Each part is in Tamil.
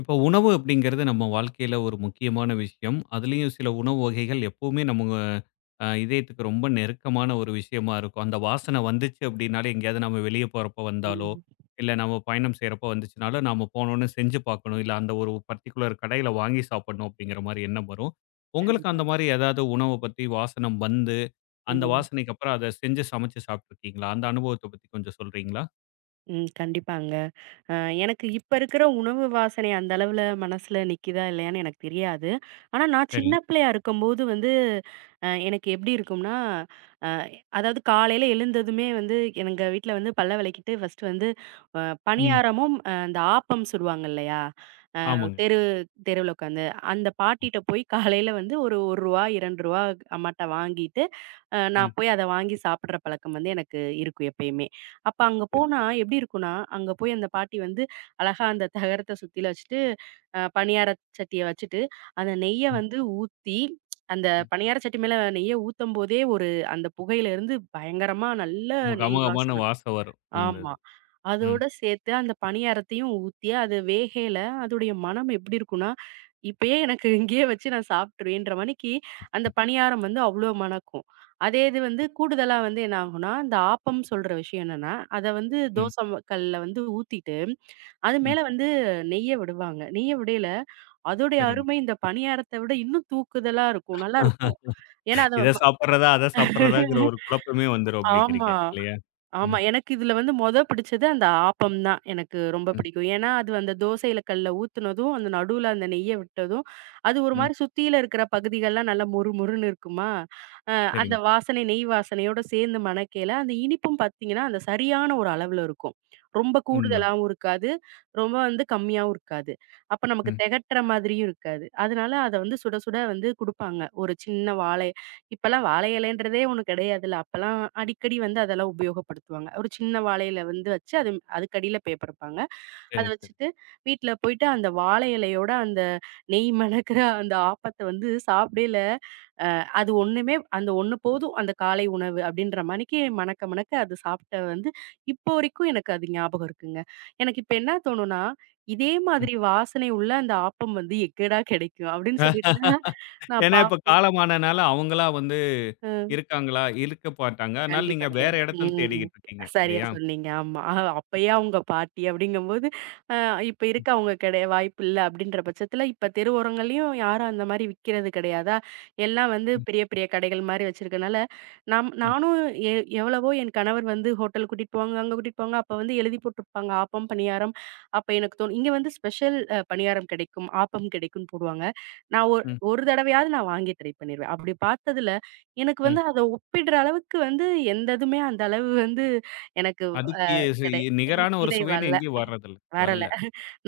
இப்போ உணவு அப்படிங்கிறது நம்ம வாழ்க்கையில ஒரு முக்கியமான விஷயம். அதுலயும் சில உணவு வகைகள் எப்பவுமே நம்ம இதயத்துக்கு ரொம்ப நெருக்கமான ஒரு விஷயமா இருக்கும். அந்த வாசனை வந்துச்சு அப்படின்னாலே எங்கேயாவது நம்ம வெளிய போறப்போ வந்தாலோ, ம். இல்ல நம்ம பயணம் செய்றப்போ வந்துச்சுனாலோ, நாம போனோனே செஞ்சு பார்க்கணும். இல்ல அந்த ஒரு பர்ட்டிகுலர் கடையில வாங்கி சாப்பிடணும் அப்படிங்கிற மாரி எண்ணம் வரும். உங்களுக்கு அந்த கண்டிப்பாங்க. மாரி ஏதாவது உணவ பத்தி வாசனம் வந்து, அந்த ம். வாசனைக்கு அப்புறம் அத செஞ்சு சமைச்சு சாப்பிட்டுருக்கீங்களா? அந்த அனுபவத்த பத்தி கொஞ்சம் சொல்றீங்களா? ம். கண்டிப்பாங்க. அ எனக்கு இப்ப இருக்கிற உணவு வாசனை அந்த அளவுல மனசுல நிக்கிதா, இல்லையான்னு எனக்கு தெரியாது. ஆனா, நான் சரி. சின்ன பிள்ளையா இருக்கும்போது வந்து, எனக்கு எப்படி இருக்கும்னா, அ அதாவது காலையில எழுந்ததுமே வந்து எங்க வீட்ல வந்து பல்ல விளக்கிட்டு ஃபர்ஸ்ட் வந்து அ ம். பணியாரமும், அந்த ஆப்பம் சுடுவாங்க இல்லையா? ஆமாங்க. தெரு தெருவுல உட்காந்து. அந்த பாட்டிட்ட போய் காலையில வந்து ஒரு ரூ. 1, ரூ. 2 அம்மாட்ட வாங்கிட்டு ம். நான் போய் அத வாங்கி சாப்பிடுற பழக்கம் வந்து எனக்கு இருக்கும் எப்பயுமே. அப்ப அங்க சரி. போனா எப்படி இருக்கும்னா, அங்க போய் அந்த பாட்டி வந்து அழகா அந்த தகரத்த சுத்தியில வச்சுட்டு, பணியார சட்டிய வச்சுட்டு, அந்த நெய்ய ம். வந்து ஊத்தி அந்த பணியார சட்டி மேல நெய்ய ஊத்தும்போதே ஒரு அந்த புகையில இருந்து பயங்கரமா நல்ல உம நெய் கமகமான வாசன. வாசம் வரும் அந்த ஆமா. இது. ம், அதோட சேர்த்து அந்த பணியாரத்தையும் ஊத்தி, அது வேகையில அதோடைய மனம் எப்படி இருக்கும்னா, இப்பயே எனக்கு இங்கேயே வச்சு நான் சாப்பிட்டுருவேன்ற மணிக்கு, அந்த பணியாரம் வந்து அவ்ளோ மணக்கும். அதே இது வந்து கூடுதலா வந்து என்ன ஆகும்னா, இந்த ஆப்பம் சொல்ற விஷயம் என்னன்னா, அத வந்து ம், தோசை கல்லுல வந்து ஊத்திட்டு, அது ம். மேல வந்து நெய்ய விடுவாங்க. நெய்ய விடையில அதோடைய சரிங்க. அருமை இந்த பணியாரத்த விட இன்னும் தூக்குதலா இருக்கும். நல்லாருக்கும். ஏன்னா அத இத சாப்பிடுறதா, அத சாப்பிடுறதாங்கிற ஒரு குழப்பமே வந்துரும் அப்படிங்கிறீங்க ஆமா. இல்லையா? ஆமா. ம், எனக்கு இதுல வந்து மொத பிடிச்சது அந்த ஆப்பம் தான். எனக்கு ரொம்ப ம், பிடிக்கும். ஏன்னா, அது அந்த தோசையில கல்ல ஊத்துனதும், அந்த நடுவுல அந்த நெய்ய விட்டதும், அது ஒரு ம். மாரி சுத்தியில இருக்கிற பகுதிகள்லாம் நல்லா மொறுமொறுன்னு இருக்குமா, அ அந்த சரிங்க. வாசனை நெய் வாசனையோட சேர்ந்து மணக்கையில, அந்த இனிப்பும் பார்த்தீங்கன்னா, அந்த சரியான ஒரு அளவுல இருக்கும். ரொம்ப உண்மதான். கூடுதலாவும் இருக்காது. ரொம்ப வந்து கம்மியாவும் இருக்காது. அப்ப நமக்கு ம். தெகட்டுற மாதிரியும் இருக்காது. அதனால அத வந்து சுட சுட வந்து குடுப்பாங்க. ஒரு சின்ன வாழை இப்பல்லாம் வாழை இலைன்றதே ஒண்ணு கிடையாதுல்ல. அப்பல்லாம் அடிக்கடி வந்து அதெல்லாம் உபயோகப்படுத்துவாங்க. ஒரு சின்ன வாழை இலை வந்து வச்சு அது அதுக்கடியில பேப்பர் வைப்பாங்க. அத சரி, சரி. வச்சுட்டு வீட்ல போயிட்டு அந்த வாழை இலையோட அந்த நெய் மணக்கிற அந்த ஆப்பத்த வந்து சாப்பிடையில, அ அது ஒண்ணுமே அந்த ஒண்ணு போதும் அந்த காலை உணவு அப்படின்ற மாணிக்கு மணக்க மணக்க அது சாப்பிட்ட வந்து இப்போ வரைக்கும் எனக்கு அது ஞாபகம் இருக்குங்க. எனக்கு இப்ப என்ன தோணும்னா, இதே ம். மாதிரி வாசனை உள்ள அந்த ஆப்பம் வந்து எங்கடா கிடைக்கும் அப்படின்னு சொல்லிட்டுலாம் நான் ஏன்னா இப்ப பார்ப்பேன். காலமானனால அவங்களா வந்து அ. இருக்காங்களா? இருக்க மாட்டாங்க. அதனால கண்டிப்பா நீங்க வேற கிடையாது. இடத்துல ம். தேடிக்கிட்டு இருக்கீங்க சரியா இல்லையா? சொன்னீங்க. ஆமா. அப்பயே அவங்க பாட்டி அப்படிங்கும்போது, அ இப்ப ம், இருக்க அவங்க கிடையா வாய்ப்பு இல்ல அப்படின்ற பட்சத்துல, இப்ப தெருவோரங்கள்லயும் யாரும் அந்த மாரி விக்கிறது கிடையாதா? எல்லாம் வந்து ம், பெரிய பெரிய கடைகள் மாரி வச்சிருக்கனால, ம், நானும் எ எவ்வளவோ என் கணவர் வந்து ஹோட்டல் கூட்டிட்டு போவாங்க, அங்க கூட்டிட்டு போவாங்க. அப்ப வந்து எழுதி போட்டுருப்பாங்க. ஆப்பம், பணியாரம். அப்ப எனக்கு தோணும், இங்க வந்து ஸ்பெஷல் பணியாரம் கிடைக்கும், ஆப்பம் கிடைக்கும்னு போடுவாங்க. நான் ஒரு ம், ஒரு தடவையாவது நான் வாங்கி ட்ரை பண்ணிருவேன். அப்படி பார்த்ததுல, எனக்கு ம். வந்து அத ஒப்பிடுற அளவுக்கு வந்து எந்த இதுமே அந்த அளவு வந்து எனக்கு அதுக்கு சு கிடை இ நிகரான ஒரு இடை சுவைன்னு வல்ல எங்கேயும் வர்றதில்ல. வரல. வரல.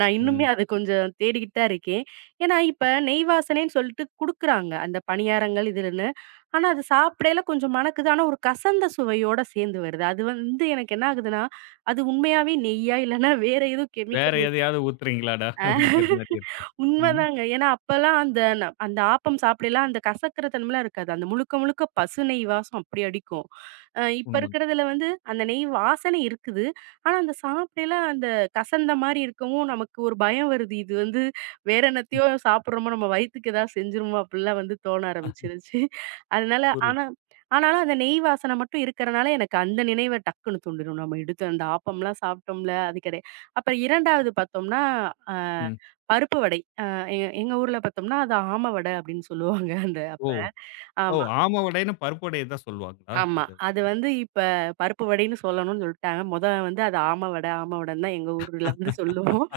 நான் இன்னுமே ம். அது கொஞ்சம் தேடிக்கிட்டு தான் இருக்கேன். ஏன்னா, இப்ப நெய் வாசனைன்னு சொல்லிட்டு குடுக்குறாங்க. அந்த பணியாரங்கள் இதுலன்னு. ஆனா, அது சாப்பிடையில கொஞ்சம் மணக்குது. ஆனா, ஒரு கசந்த சுவையோட சேர்ந்து வருது. அது வந்து எனக்கு என்ன ஆகுதுன்னா, அது உண்மையாவே நெய்யா இல்லன்னா வேற ஏதோ வேற கெமிக்கல் எதையாவது ஊத்துறீங்களாடா? அப்படிங்கிற ஊத் மாரி இருக்கு. ம். உண்மைதாங்க. ஏன்னா அப்பலாம் அந்த அந்த ஆப்பம் சாப்பிடைலாம் அந்த கசக்குற தன்மைலாம் இருக்காது. அந்த முழுக்க முழுக்க பசு நெய் வாசம் அப்படி அடிக்கும். இப்ப உண்மதான். இருக்கிறதுல வந்து அந்த நெய் வாசனை இருக்குது. ஆனா அந்த சாப்பிடையில அந்த கசந்த மாரி இருக்கவும் நமக்கு ஒரு பயம் வருது. இது வந்து வேற ம். என்னத்தையோ சாப்பிடுறோமோ, நம்ம வயித்துக்கு ஏதாவது செஞ்சுருமோ அப்படிலாம் வந்து தோண அ ஆரம்பிச்சிருச்சு. அதனால புரியுது. ஆனா ஆனாலும் அந்த நெய் வாசனை மட்டும் இருக்கிறனால எனக்கு அந்த நினைவ டக்குன்னு தூண்டிரும். நம்ம எடுத்து அந்த ஆப்பம்லாம் சாப்பிட்டோம்ல அது கிடையாது. அப்புறம் 2வது பார்த்தோம்னா, அ ம். பருப்பு வடை. அ எ எங்க ஊர்ல பார்த்தோம்னா, அது ஆம வடை அப்படின்னு சொல்லுவாங்க அந்த ஓ! அப்ப. ஓ! ஆமா, ஆம வடைன்னு பருப்பு வடைய தான் சொல்லுவாங்களா? ஆமா. அது. அது வந்து இப்ப பருப்பு வடைன்னு சொல்லணும்னு சொல்ட்டாங்க. மொத வந்து அது ஆம வடை, ஆம வடைன்னு தான் எங்க ஊர்ல வந்து சொல்லுவோம்.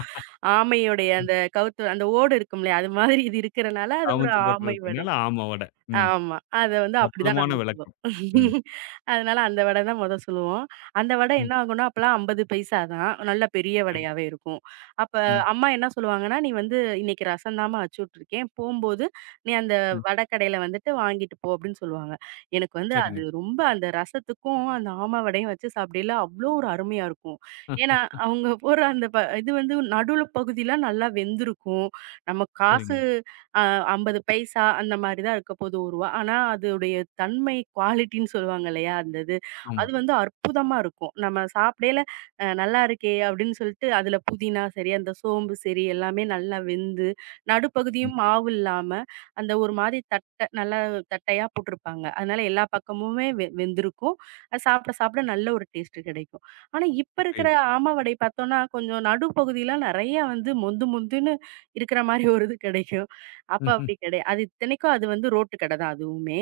ஆமையுடைய அந்த கவுத்து அந்த ஓடு இருக்கும்லையா, அது மாதிரி இது இருக்கிறனால அது ஒரு அவுத்து ஆமை வடை. போட்டுருக்கனால ஆம வடை. ம். ஆமா. அத வந்து அப்படிதான் அற்புதமான நாங்க சொல்லுவோம். விளக்கம். ம். அதனால அந்த வடை தான் மொத சுடுவோம். அந்த வடை ம். என்ன ஆகும்னா, அப்பலாம் 50 பைசா தான். நல்ல பெரிய சரி. வடையாவே இருக்கும். அப்ப ம். அம்மா என்ன சொல்லுவாங்கன்னா, "நீ வந்து இன்னைக்கு ரசம் தாம்மா வச்சு விட்டுருக்கேன். போம்போது நீ அந்த ம். வடை கடையில வந்துட்டு வாங்கிட்டு போ" அப்படின்னு சொல்லுவாங்க. எனக்கு வந்து சரிங்க. அது ரொம்ப அந்த ரசத்துக்கும், அந்த ஆமா வடையும் வச்சு சாப்பிடையில அவ்ளோ ஒரு அருமையா இருக்கும். அ ஏன்னா, அவங்க போடுற அந்த இது வந்து நடுவுல பகுதிலாம் நல்லா வெந்திருக்கும். நம்ம சரிங்க. காசு அ 50 பைசா அந்த மாரி தான் இருக்க போது ரூ. 1. ஆனா, அதோடைய தன்மை குவாலிட்டின்னு சொல்லுவாங்க இல்லையா? அந்த இது. ஆமா. அது வந்து அற்புதமா இருக்கும். நம்ம சாப்பிடையில நல்லா இருக்கே! அப்படின்னு சொல்லிட்டு அதில புதினா சரி, அந்த சோம்பு சரி எல்லாமே நல்லா வெந்து, ம். நடுப்பகுதியும் மாவு இல்லாம, அந்த ஒரு மாரி தட்ட நல்லா தட்டையா போட்டிருப்பாங்க. அதனால எல்லா பக்கமுமே வெந்திருக்கும். அது சாப்பிட சாப்பிட நல்ல ஒரு டேஸ்ட்டு கிடைக்கும். ஆனா, இப்ப இருக்கிற புரியுது. ஆமா வடை பார்த்தோம்னா, கொஞ்சம் நடுப்பகுதியிலாம் நெறையா வந்து மொந்து மொந்துன்னு இருக்கிற மாரி ஒரு இது கிடைக்கும். அப்ப ம்ஹ்ம். அப்படி கிடையாது. அது இத்தனைக்கும் அது வந்து ரோட்டு கடை தான் அதுவுமே.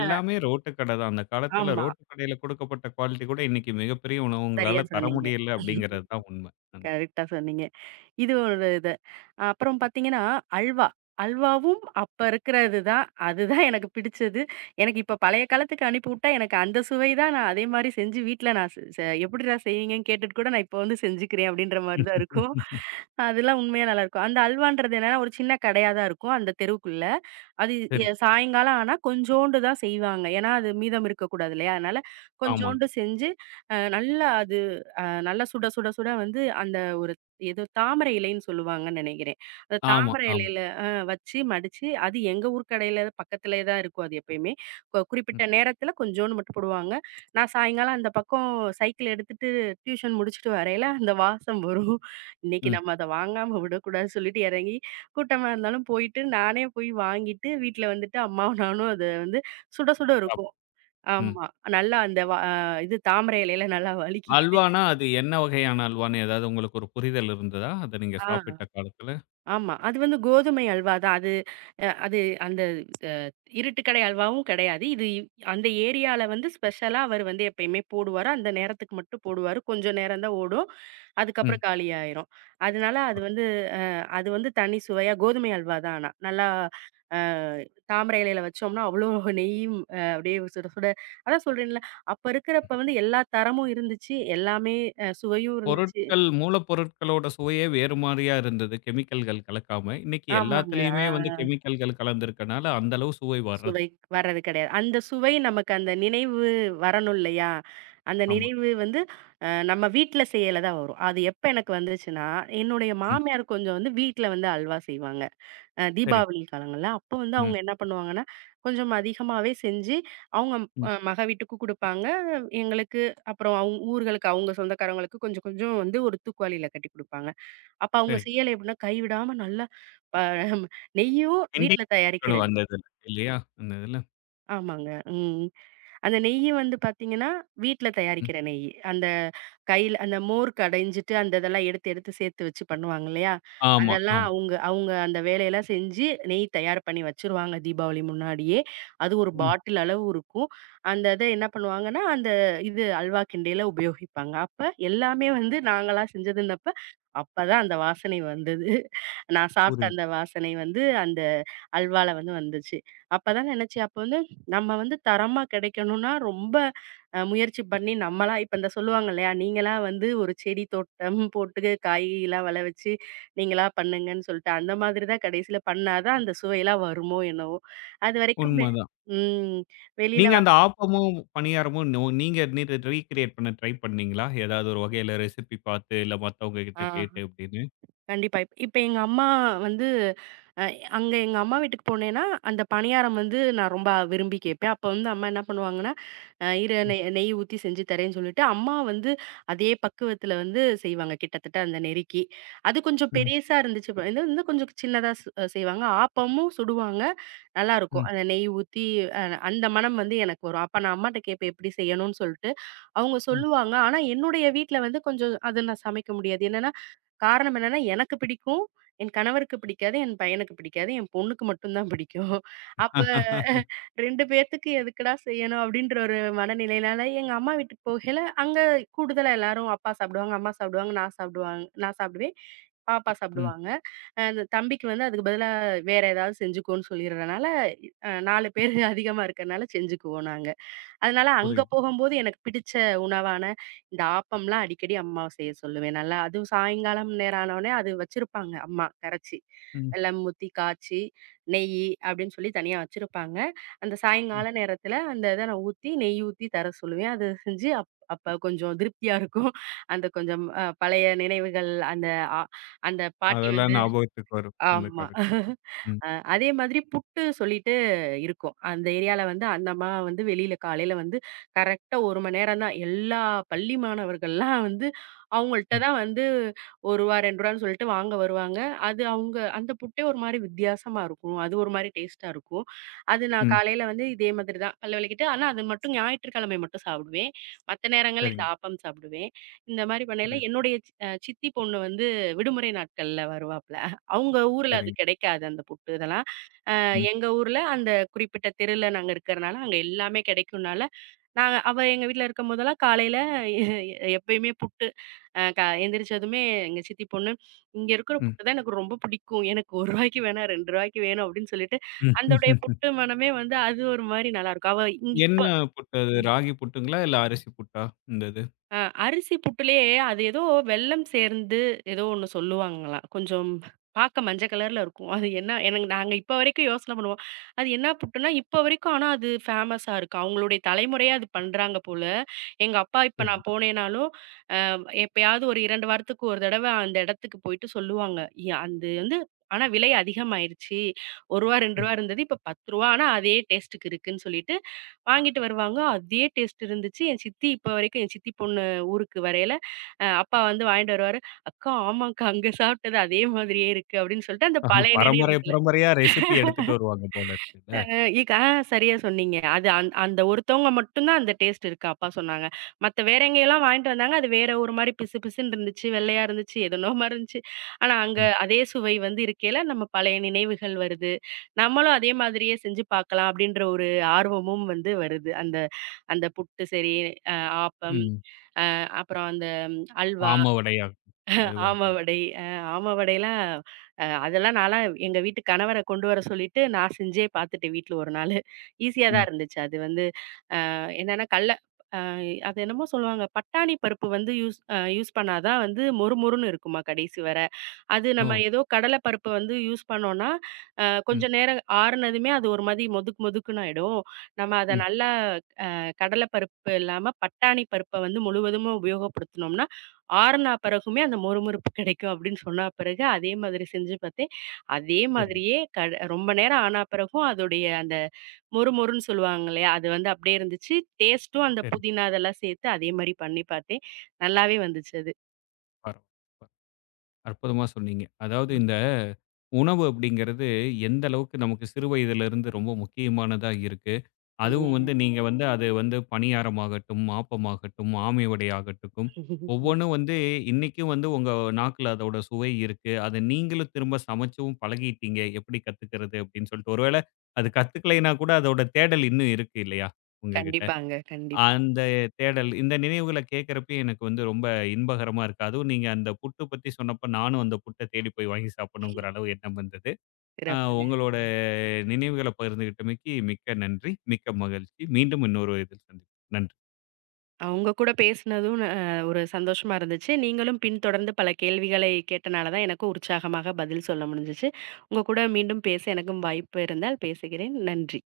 அ ரோட்டு கடை தான். அந்த காலத்துல ஆமா. ரோட்டு கடையில குடுக்கப்பட்ட குவாலிட்டி கூட இன்னைக்கு மிகப்பெரிய சரியா உணவகங்களால தர சொன்னீங்க. முடியல அப்படிங்கிறது தான் உண்மை. அந்த. கரெக்ட்டா சொன்னீங்க. இது ஒரு இது. அப்புறம் பார்த்தீங்கன்னா, அல்வா. அல்வாவும் அப்ப இருக்கிறது தான். அதுதான் எனக்கு பிடிச்சது. எனக்கு இப்ப பழைய காலத்துக்கு அனுப்பிவுட்டா, எனக்கு அந்த சுவை தான் நான் அதே மாரி செஞ்சு வீட்ல நான் செ செ எப்படிடா செய்வீங்கன்னு கேட்டுட்டு கூட, நான் இப்ப வந்து செஞ்சுக்கிறேன் அப்படின்ற மாரி தான் இருக்கும். அதெல்லாம் உண்மையா நல்லாருக்கும். அந்த அல்வான்றது என்னன்னா, ஒரு சின்ன கடையா தான் இருக்கும், அந்த தெருவுக்குள்ள. அது சரி. சாயங்காலம் ஆனா கொஞ்சோண்டு தான் செய்வாங்க. ஏன்னா, அது மீதம் இருக்கக்கூடாது இல்லையா? அதனால ஆமாங்க. கொஞ்சோண்டு செஞ்சு, நல்லா அது நல்லா சுட சுட சுட வந்து அந்த ஒரு ஏதோ தாமரை இலைன்னு சொல்லுவாங்கன்னு நெனைக்கிறேன். அந்த ஆமா, தாமரை ஆமா. இலையில வச்சு மடிச்சு, அது எங்க ஊர் கடையில பக்கத்திலேயே தான் இருக்கும் அது எப்பயுமே. ம். குறிப்பிட்ட நேரத்தில கொஞ்சோண்டு மட்டும் போடுவாங்க. நான் சாயங்காலம் அந்த பக்கம் சைக்கிள் எடுத்துட்டு டியூஷன் முடிச்சுட்டு வரையில அந்த வாசம் வரும். இன்னைக்கு ம். நம்ம அத வாங்காம விடக்கூடாதுன்னு சொல்லிட்டு இறங்கி, கூட்டமா இருந்தாலும் போயிட்டு, நானே போய் வாங்கிட்டு, வீட்ல வந்துட்டு அம்மாவும் நானும் அத வந்து சுட சுட சாப்பிடு. இருக்கும். ம். ஆமா. நல்லா அந்த வ அ இது தாமரை இலையில நல்லா வழுக்கிக்கிட்டு அல்வானா, அது என்ன வகையான அல்வான்னு ஏதாவது உங்களுக்கு ஒரு புரிதல் இருந்ததா? அத நீங்க ஆ, சாப்பிட்ட காலத்துல? ஆமா. அது வந்து கோதுமை அல்வா தான். அது அ அது அந்த இருட்டு கடை அல்வாவும் கிடையாது. இது அந்த ஏரியால வந்து ஸ்பெஷலா அவர் வந்து எப்பயுமே போடுவாரு. அந்த நேரத்துக்கு மட்டும் போடுவாரு. கொஞ்சம் நேரம் தான் ஓடும். ம். அதுக்கப்புறம் காலியாயிரும். அதனால அது வந்து அது வந்து தனி சுவையா கோதுமை அல்வா தான் ஆனா. நல்லா அ தாமரை இலையில வச்சோம்னா, அவ்ளோ நெய்யும் அப்படியே சுட சுட அதான் சொல்றேன்ல, அப்ப இருக்கிறப்ப வந்து எல்லா தரமும் இருந்துச்சு. எல்லாமே சுவையும் இருந்துச்சு. பொருட்கள் மூலப்பொருட்களோட சுவையே வேறு மாரியா இருந்தது. கெமிக்கல்கள் கலக்காம. இன்னைக்கு ஆமாங்க. எல்லாத்துலயுமே வந்து கெமிக்கல்கள் கலந்திருக்கனால, அந்த அளவு சுவை வர்றது. சுவை வர்றது கிடையாது. அந்த சுவை நமக்கு அந்த நினைவு வரணும் இல்லையா? அந்த ஆமா. நினைவு வந்து நம்ம வீட்ல செய்யல தான் வரும். அது எப்ப எனக்கு வந்துச்சுன்னா, என்னுடைய ம். மாமியார் கொஞ்சம் வந்து வீட்ல வந்து அல்வா செய்வாங்க. சரி. தீபாவளி காலங்கள்ல. அப்போ வந்து ம். அவங்க என்ன பண்ணுவாங்கன்னா, கொஞ்சம் அதிகமாவே செஞ்சு அவங்க ம். மக வீட்டுக்கு குடுப்பாங்க. எங்களுக்கு அப்புறம் அவங்க ஊர்களுக்கு அவங்க சொந்தக்காரங்களுக்கு கொஞ்சம் கொஞ்சம் வந்து ஒரு தூக்குவாளியில கட்டி குடுப்பாங்க. அப்ப அவங்க சரி. செய்யலை எப்படின்னா, கைவிடாம நல்லா ப நெய்யும் கிண்டி வீட்ல தயாரிக்கிற இருக்கணும் அந்த இதுல. இல்லையா? அந்த இதுல. ஆமாங்க. ம். அந்த நெய்யி வந்து பாத்தீங்கன்னா, வீட்ல ம். தயாரிக்கிற நெய்யி. அந்த கையில அந்த மோர் கடைஞ்சிட்டு, அந்த இதெல்லாம் எடுத்து எடுத்து சேர்த்து வச்சு பண்ணுவாங்க இல்லையா? ஆமா, அதெல்லாம் ஆமா. அவுங்க அவுங்க அந்த வேலையெல்லாம் செஞ்சு, நெய் தயார் பண்ணி வச்சுருவாங்க தீபாவளி முன்னாடியே. அது ஒரு ம். பாட்டில் அளவு இருக்கும். அந்த இத என்ன பண்ணுவாங்கன்னா, அந்த இது அல்வா கிண்டையில உபயோகிப்பாங்க. அப்ப எல்லாமே வந்து நாங்களா செஞ்சதுன்னப்ப, அப்பதான் அந்த வாசனை வந்தது. நான் சாப்ட்ட புரியுது. அந்த வாசனை வந்து, அந்த அல்வால வந்து வந்துச்சு. அப்பதான் நினைச்சேன், அப்ப வந்து நம்ம வந்து தரமா கிடைக்கணும்னா ரொம்ப முயற்சி பண்ணி நம்மளா இப்ப இந்த சொல்லுவாங்க இல்லையா, நீங்களா வந்து ஒரு செடி தோட்டம் போட்டு காய்லாம் வள வச்சு, நீங்களா பண்ணுங்கன்னு சொல்லிட்டு, அந்த மாதிரி தான் கடைசியில பண்ணா தான் அந்த சுவையெல்லாம் வருமோ என்னவோ! அதுவரைக்கும் வெ உண்மதான். ம் வெளியில நீங்க அந்த ஆப்பமும், பணியாரமும் நீங்க நீங்க ரீகிரியேட் பண்ண ட்ரை பண்ணீங்களா? ஏதாவது ஒரு வகையில ரெசிபி பார்த்து, இல்ல மத்தவங்க கிட்ட ஆ. கேட்டு அப்படின்னு? கண்டிப்பா. இப்ப எங்க அம்மா வந்து அ அங்க எங்க அம்மா வீட்டுக்கு போனேன்னா, அந்த பணியாரம் வந்து நான் ரொம்ப விரும்பி கேட்பேன். அப்ப வந்து அம்மா என்ன பண்ணுவாங்கன்னா, அ இரு ம், நெய் நெய் ஊத்தி செஞ்சு தரேன்னு சொல்லிட்டு, அம்மா வந்து அதே பக்குவத்துல வந்து செய்வாங்க கிட்டத்தட்ட அந்த நெருக்கி. அது கொஞ்சம் ம், பெருசா இருந்துச்சு. இது வந்து கொஞ்சம் சின்னதா சு செய்வாங்க. ஆப்பமும் சுடுவாங்க. நல்லாருக்கும். ம், அந்த நெய் ஊத்தி அ அந்த மனம் வந்து எனக்கு வரும். அப்ப நான் அம்மாட்ட கேட்பேன் எப்படி செய்யணும்னு சொல்ட்டு. அவங்க ம். சொல்லுவாங்க. ஆனா என்னுடைய வீட்ல வந்து கொஞ்சம் அது நான் சமைக்க முடியாது. என்னன்னா காரணம் என்னன்னா, எனக்கு பிடிக்கும். என் கணவருக்கு பிடிக்காது. என் பையனுக்கு பிடிக்காது. என் பொண்ணுக்கு மட்டும் தான் பிடிக்கும். அப்ப 2 பேத்துக்கு எதுக்குடா செய்யணும்? அப்படின்ற ஒரு மனநிலையினால எங்க அம்மா வீட்டுக்கு போகையில, அங்க கூடுதலா எல்லாரும் அப்பா சாப்பிடுவாங்க, அம்மா சாப்பிடுவாங்க, நான் சாப்பிடுவேன். பாப்பா ம், சாப்பிடுவாங்க. அந்த தம்பிக்கு வந்து அதுக்கு பதிலா வேற ஏதாவது செஞ்சுக்கோன்னு சொல்லிடுறனால, 4 பேர் அதிகமா இருக்கறனால செஞ்சுக்குவோம் நாங்க. அதனால அங்க புரியுது. போகும்போது எனக்கு பிடிச்ச உணவான இந்த ஆப்பம்லாம் அடிக்கடி அம்மாவ செய்ய சொல்லுவேன். நல்லா அதுவும் சாயங்காலம் நேரம் ஆனோனே அது வச்சிருப்பாங்க அம்மா கரைச்சு. ம், வெல்லம் ஊத்தி, காய்ச்சி, நெய் அப்படின்னு சொல்லி தனியா வச்சிருப்பாங்க. அந்த ம். சாயங்கால நேரத்துல அந்த இத நான் ஊத்தி, நெய் ஊத்தி தர சொல்லுவேன். அது செஞ்சு அப்ப கொஞ்சம் திருப்தியா இருக்கும். அந்த கொஞ்சம் பழைய நினைவுகள் அந்த அ அந்த பாட்டி அதெல்லாம் வந்து ஞாபகத்துக்கு வரும். அந்த ஆமா. காலத்து ம். அதே மாதிரி புட்டு சொல்லிட்டு இருக்கும். அந்த ஏரியால வந்து அந்த அம்மா வந்து வெளியில காலையில வந்து கரெக்ட்டா 1 மணி நேரம் தான். எல்லா பள்ளி மாணவர்கள்லாம் வந்து அவங்கள்ட்ட ம், தான் வந்து ரூ. 1 ரூ. 2ன்னு சொல்லிட்டு வாங்க வருவாங்க. அது அவங்க அந்த புட்டே ஒரு மாரி வித்தியாசமா இருக்கும். அது ஒரு மாரி டேஸ்ட்டா இருக்கும். அது நான் ம். காலையில வந்து இதே மாதிரி தான் பல் விளக்கிட்டு ஆனா அது மட்டும் ஞாயிற்றுக்கிழமை மட்டும் சாப்பிடுவேன். மத்த நேரங்கள்ல சரிங்க. இந்த ஆப்பம் சாப்பிடுவேன். இந்த மாரி பண்ணையில புரியுது. என்னுடைய சித்தி பொண்ணு வந்து விடுமுறை நாட்கள்ல வருவாப்ல. அவங்க ஊர்ல அது சரிங்க. கிடைக்காது அந்த புட்டு இதெல்லாம். அ ம், எங்க ஊர்ல அந்த குறிப்பிட்ட தெருல நாங்க இருக்கிறனால, அங்க எல்லாமே கிடைக்கும்னால, நாங்க அவ எங்க வீட்ல இருக்கும்போதெல்லாம் காலையில எப்பயுமே புட்டு. அ க எந்திரிச்சதுமே எங்க சித்தி பொண்ணு, "இங்க இருக்கிற ம். புட்டு தான் எனக்கு ரொம்ப பிடிக்கும். எனக்கு ரூ. 1 வேணாம், ரூ. 2 வேணும்" அப்படின்னு சொல்லிட்டு, ம், ம், அதோடைய ம். புட்டு மணமே வந்து அது ஒரு மாரி நல்லாருக்கும். அவ இங்க என்ன இப்ப புட்டு அது? ராகி புட்டுங்களா? இல்ல அரிசி புட்டா? இந்த இது. அ அரிசி புட்டுலயே அது ஏதோ வெல்லம் சேர்ந்து ஏதோ ஒண்ணு சொல்லுவாங்களாம். கொஞ்சம் பார்க்க மஞ்ச கலர்ல இருக்கும். அது என்ன எனக்கு நாங்க இப்ப வரைக்கும் யோசனை பண்ணுவோம். அது என்ன புட்டுன்னா இப்ப வரைக்கும் ஆனா அது ஃபேமஸா இருக்கு. அவங்களுடைய தலைமுறையா அது பண்றாங்க போல. எங்க அப்பா இப்ப சரிங்க, நான் போனேன்னாலும், எப்பயாவது ஒரு 2 வாரத்துக்கு ஒரு தடவ அந்த இடத்துக்கு போயிட்டு சொல்லுவாங்க. அது வந்து ஆனா விலை அதிகமாயிருச்சு. ரூ. 1 ரூ. 2 சரி. இருந்தது. இப்ப ரூ. 10 ஆனா அதே டேஸ்ட்டுக்கு இருக்குன்னு சொல்லிட்டு வாங்கிட்டு வருவாங்க. அதே டேஸ்ட் இருந்துச்சு. என் சித்தி இப்ப வரைக்கும் என் சித்தி பொண்ணு ஊருக்கு வரையில, அப்பா வந்து வாங்கிட்டு வருவாரு. "அக்கா ஆமாக்கா, அங்க சாப்பிட்டது அதே மாதிரியே இருக்கு." அப்படின்னு சொல்லிட்டு அந்த அது பழைய பரம்பரை நினைவுகள பரம்பரையா ரெசிபி எடுத்துட்டு வருவாங்க போல இருக்குல்ல. அ இக் ஆ சரியா சொன்னீங்க. அது அந்த ஒருத்தவங்க மட்டும் தான் அந்த டேஸ்ட் இருக்கு அப்பா சொன்னாங்க. மத்த வேற எங்கேயெல்லாம் வாங்கிட்டு வந்தாங்க, அது வேற ஒரு மாரி பிசு பிசுன்னு இருந்துச்சு, வெள்ளையா இருந்துச்சு, எதனோ மாரி இருந்துச்சு. ஆனா அங்க ம், அதே சுவை வந்து இருக்கையில நம்ம பழைய நினைவுகள் வருது. நம்மளும் அதே மாதிரியே செஞ்சு பார்க்கலாம் அப்படின்ற ஒரு ஆர்வமும் வந்து வருது. அந்த அந்த புட்டு சரி, அ ஆப்பம், ம். அப்புறம் அந்த அல்வா, ஆம வடையா எதுவா ஆம இருந்தாலும். வடை. ஆம வடைலாம் அதெல்லாம் நான்லாம் எங்க வீட்டு கணவர கொண்டு வர சொல்லிட்டு, நான் செஞ்சே பார்த்துட்டேன் வீட்ல ஒரு நாளு. ஈஸியா தான் ம். இருந்துச்சு. அது வந்து என்னன்னா கல்ல அ அது என்னமோ சொல்லுவாங்க, பட்டாணி பருப்பு வந்து யூஸ் பண்ணா தான் வந்து மொறுமொறுன்னு இருக்குமாம் கடைசி வர. அது ஓ! நம்ம ஏதோ கடல பருப்பு வந்து யூஸ் பண்ணோம்னா, ம், கொஞ்சம் நேரம் ஆறுனதுமே அது ஒரு மாரி மொதுக்கு மொதுக்குன்னு ஆயிடும். நம்ம அத ம். நல்லா கடலை பருப்பு இல்லாம பட்டாணி பருப்ப வந்து முழுவதுமா உபயோகப்படுத்துனோம்னா, ஆறுனா பிறகுமே அந்த மொறுமொறுப்பு கிடைக்கும் அப்படின்னு சொன்னா பிறகு, அதே மாதிரி செஞ்சு பார்த்தேன். அதே சரிங்க, மாதிரியே ரொம்ப நேரம் ஆனா பிறகும் அதோடைய அந்த மொறுமொறுன்னு சொல்லுவாங்க இல்லையா? அது வந்து அப்படியே இருந்துச்சு. டேஸ்ட்டும் அந்த சரி. புதினா அதெல்லாம் சேர்த்து அதே மாரி பண்ணி பார்த்தேன். நல்லாவே வந்துச்சு அது. பரவா அற்புதமா சொன்னீங்க. அதாவது ம். இந்த உணவு அப்படிங்கிறது எந்த அளவுக்கு நமக்கு சிறு வயதிலிருந்து ரொம்ப முக்கியமானதா இருக்கு. அதுவும் வந்து நீங்க வந்து அது வந்து பணியாரமாகட்டும், ஆப்பமாகட்டும், ஆமை வடையாகட்டும் ம். ஒவ்வொன்னும் வந்து இன்னைக்கும் வந்து உங்க நாக்குல அதோட சுவை இருக்கு. அத நீங்களும் திரும்ப சமைச்சும் பழகிட்டீங்க. எப்படி கத்துக்கிறது அப்படின்னு சொல்லிட்டு. ஒருவேள அது கத்துக்கலைன்னா கூட அதோட தேடல் இன்னும் இருக்கு இல்லையா? உங்ககிட்ட. கண்டிப்பாங்க. கண்டிப்பா. அந்த தேடல், இந்த நினைவுகள கேட்கிறப்பயே எனக்கு வந்து ரொம்ப இன்பகரமா இருக்கு. அதுவும் நீங்க அந்த புட்டு பத்தி சொன்னப்ப நானும் அந்த புட்ட தேடி போய் வாங்கி சாப்பிடணுங்கிற அளவு எண்ணம் வந்தது. அ சிறப்புங்க. உங்களோட ம். நினைவுகள பகிர்ந்துகிட்டமைக்கு மிக்க நன்றி, மிக்க மகிழ்ச்சி. மீண்டும் இன்னொரு இதில் சந்திப்போம். நன்றி. உங்க கூட பேசினதும் ஒரு சந்தோஷமா இருந்துச்சு. நீங்களும் பின்தொடர்ந்து பல கேள்விகளை கேட்டனால தான் எனக்கும் உற்சாகமாக பதில் சொல்ல முடிஞ்சுச்சு. உங்க கூட மீண்டும் பேச எனக்கும் வாய்ப்பு இருந்தால் பேசுகிறேன். நன்றி.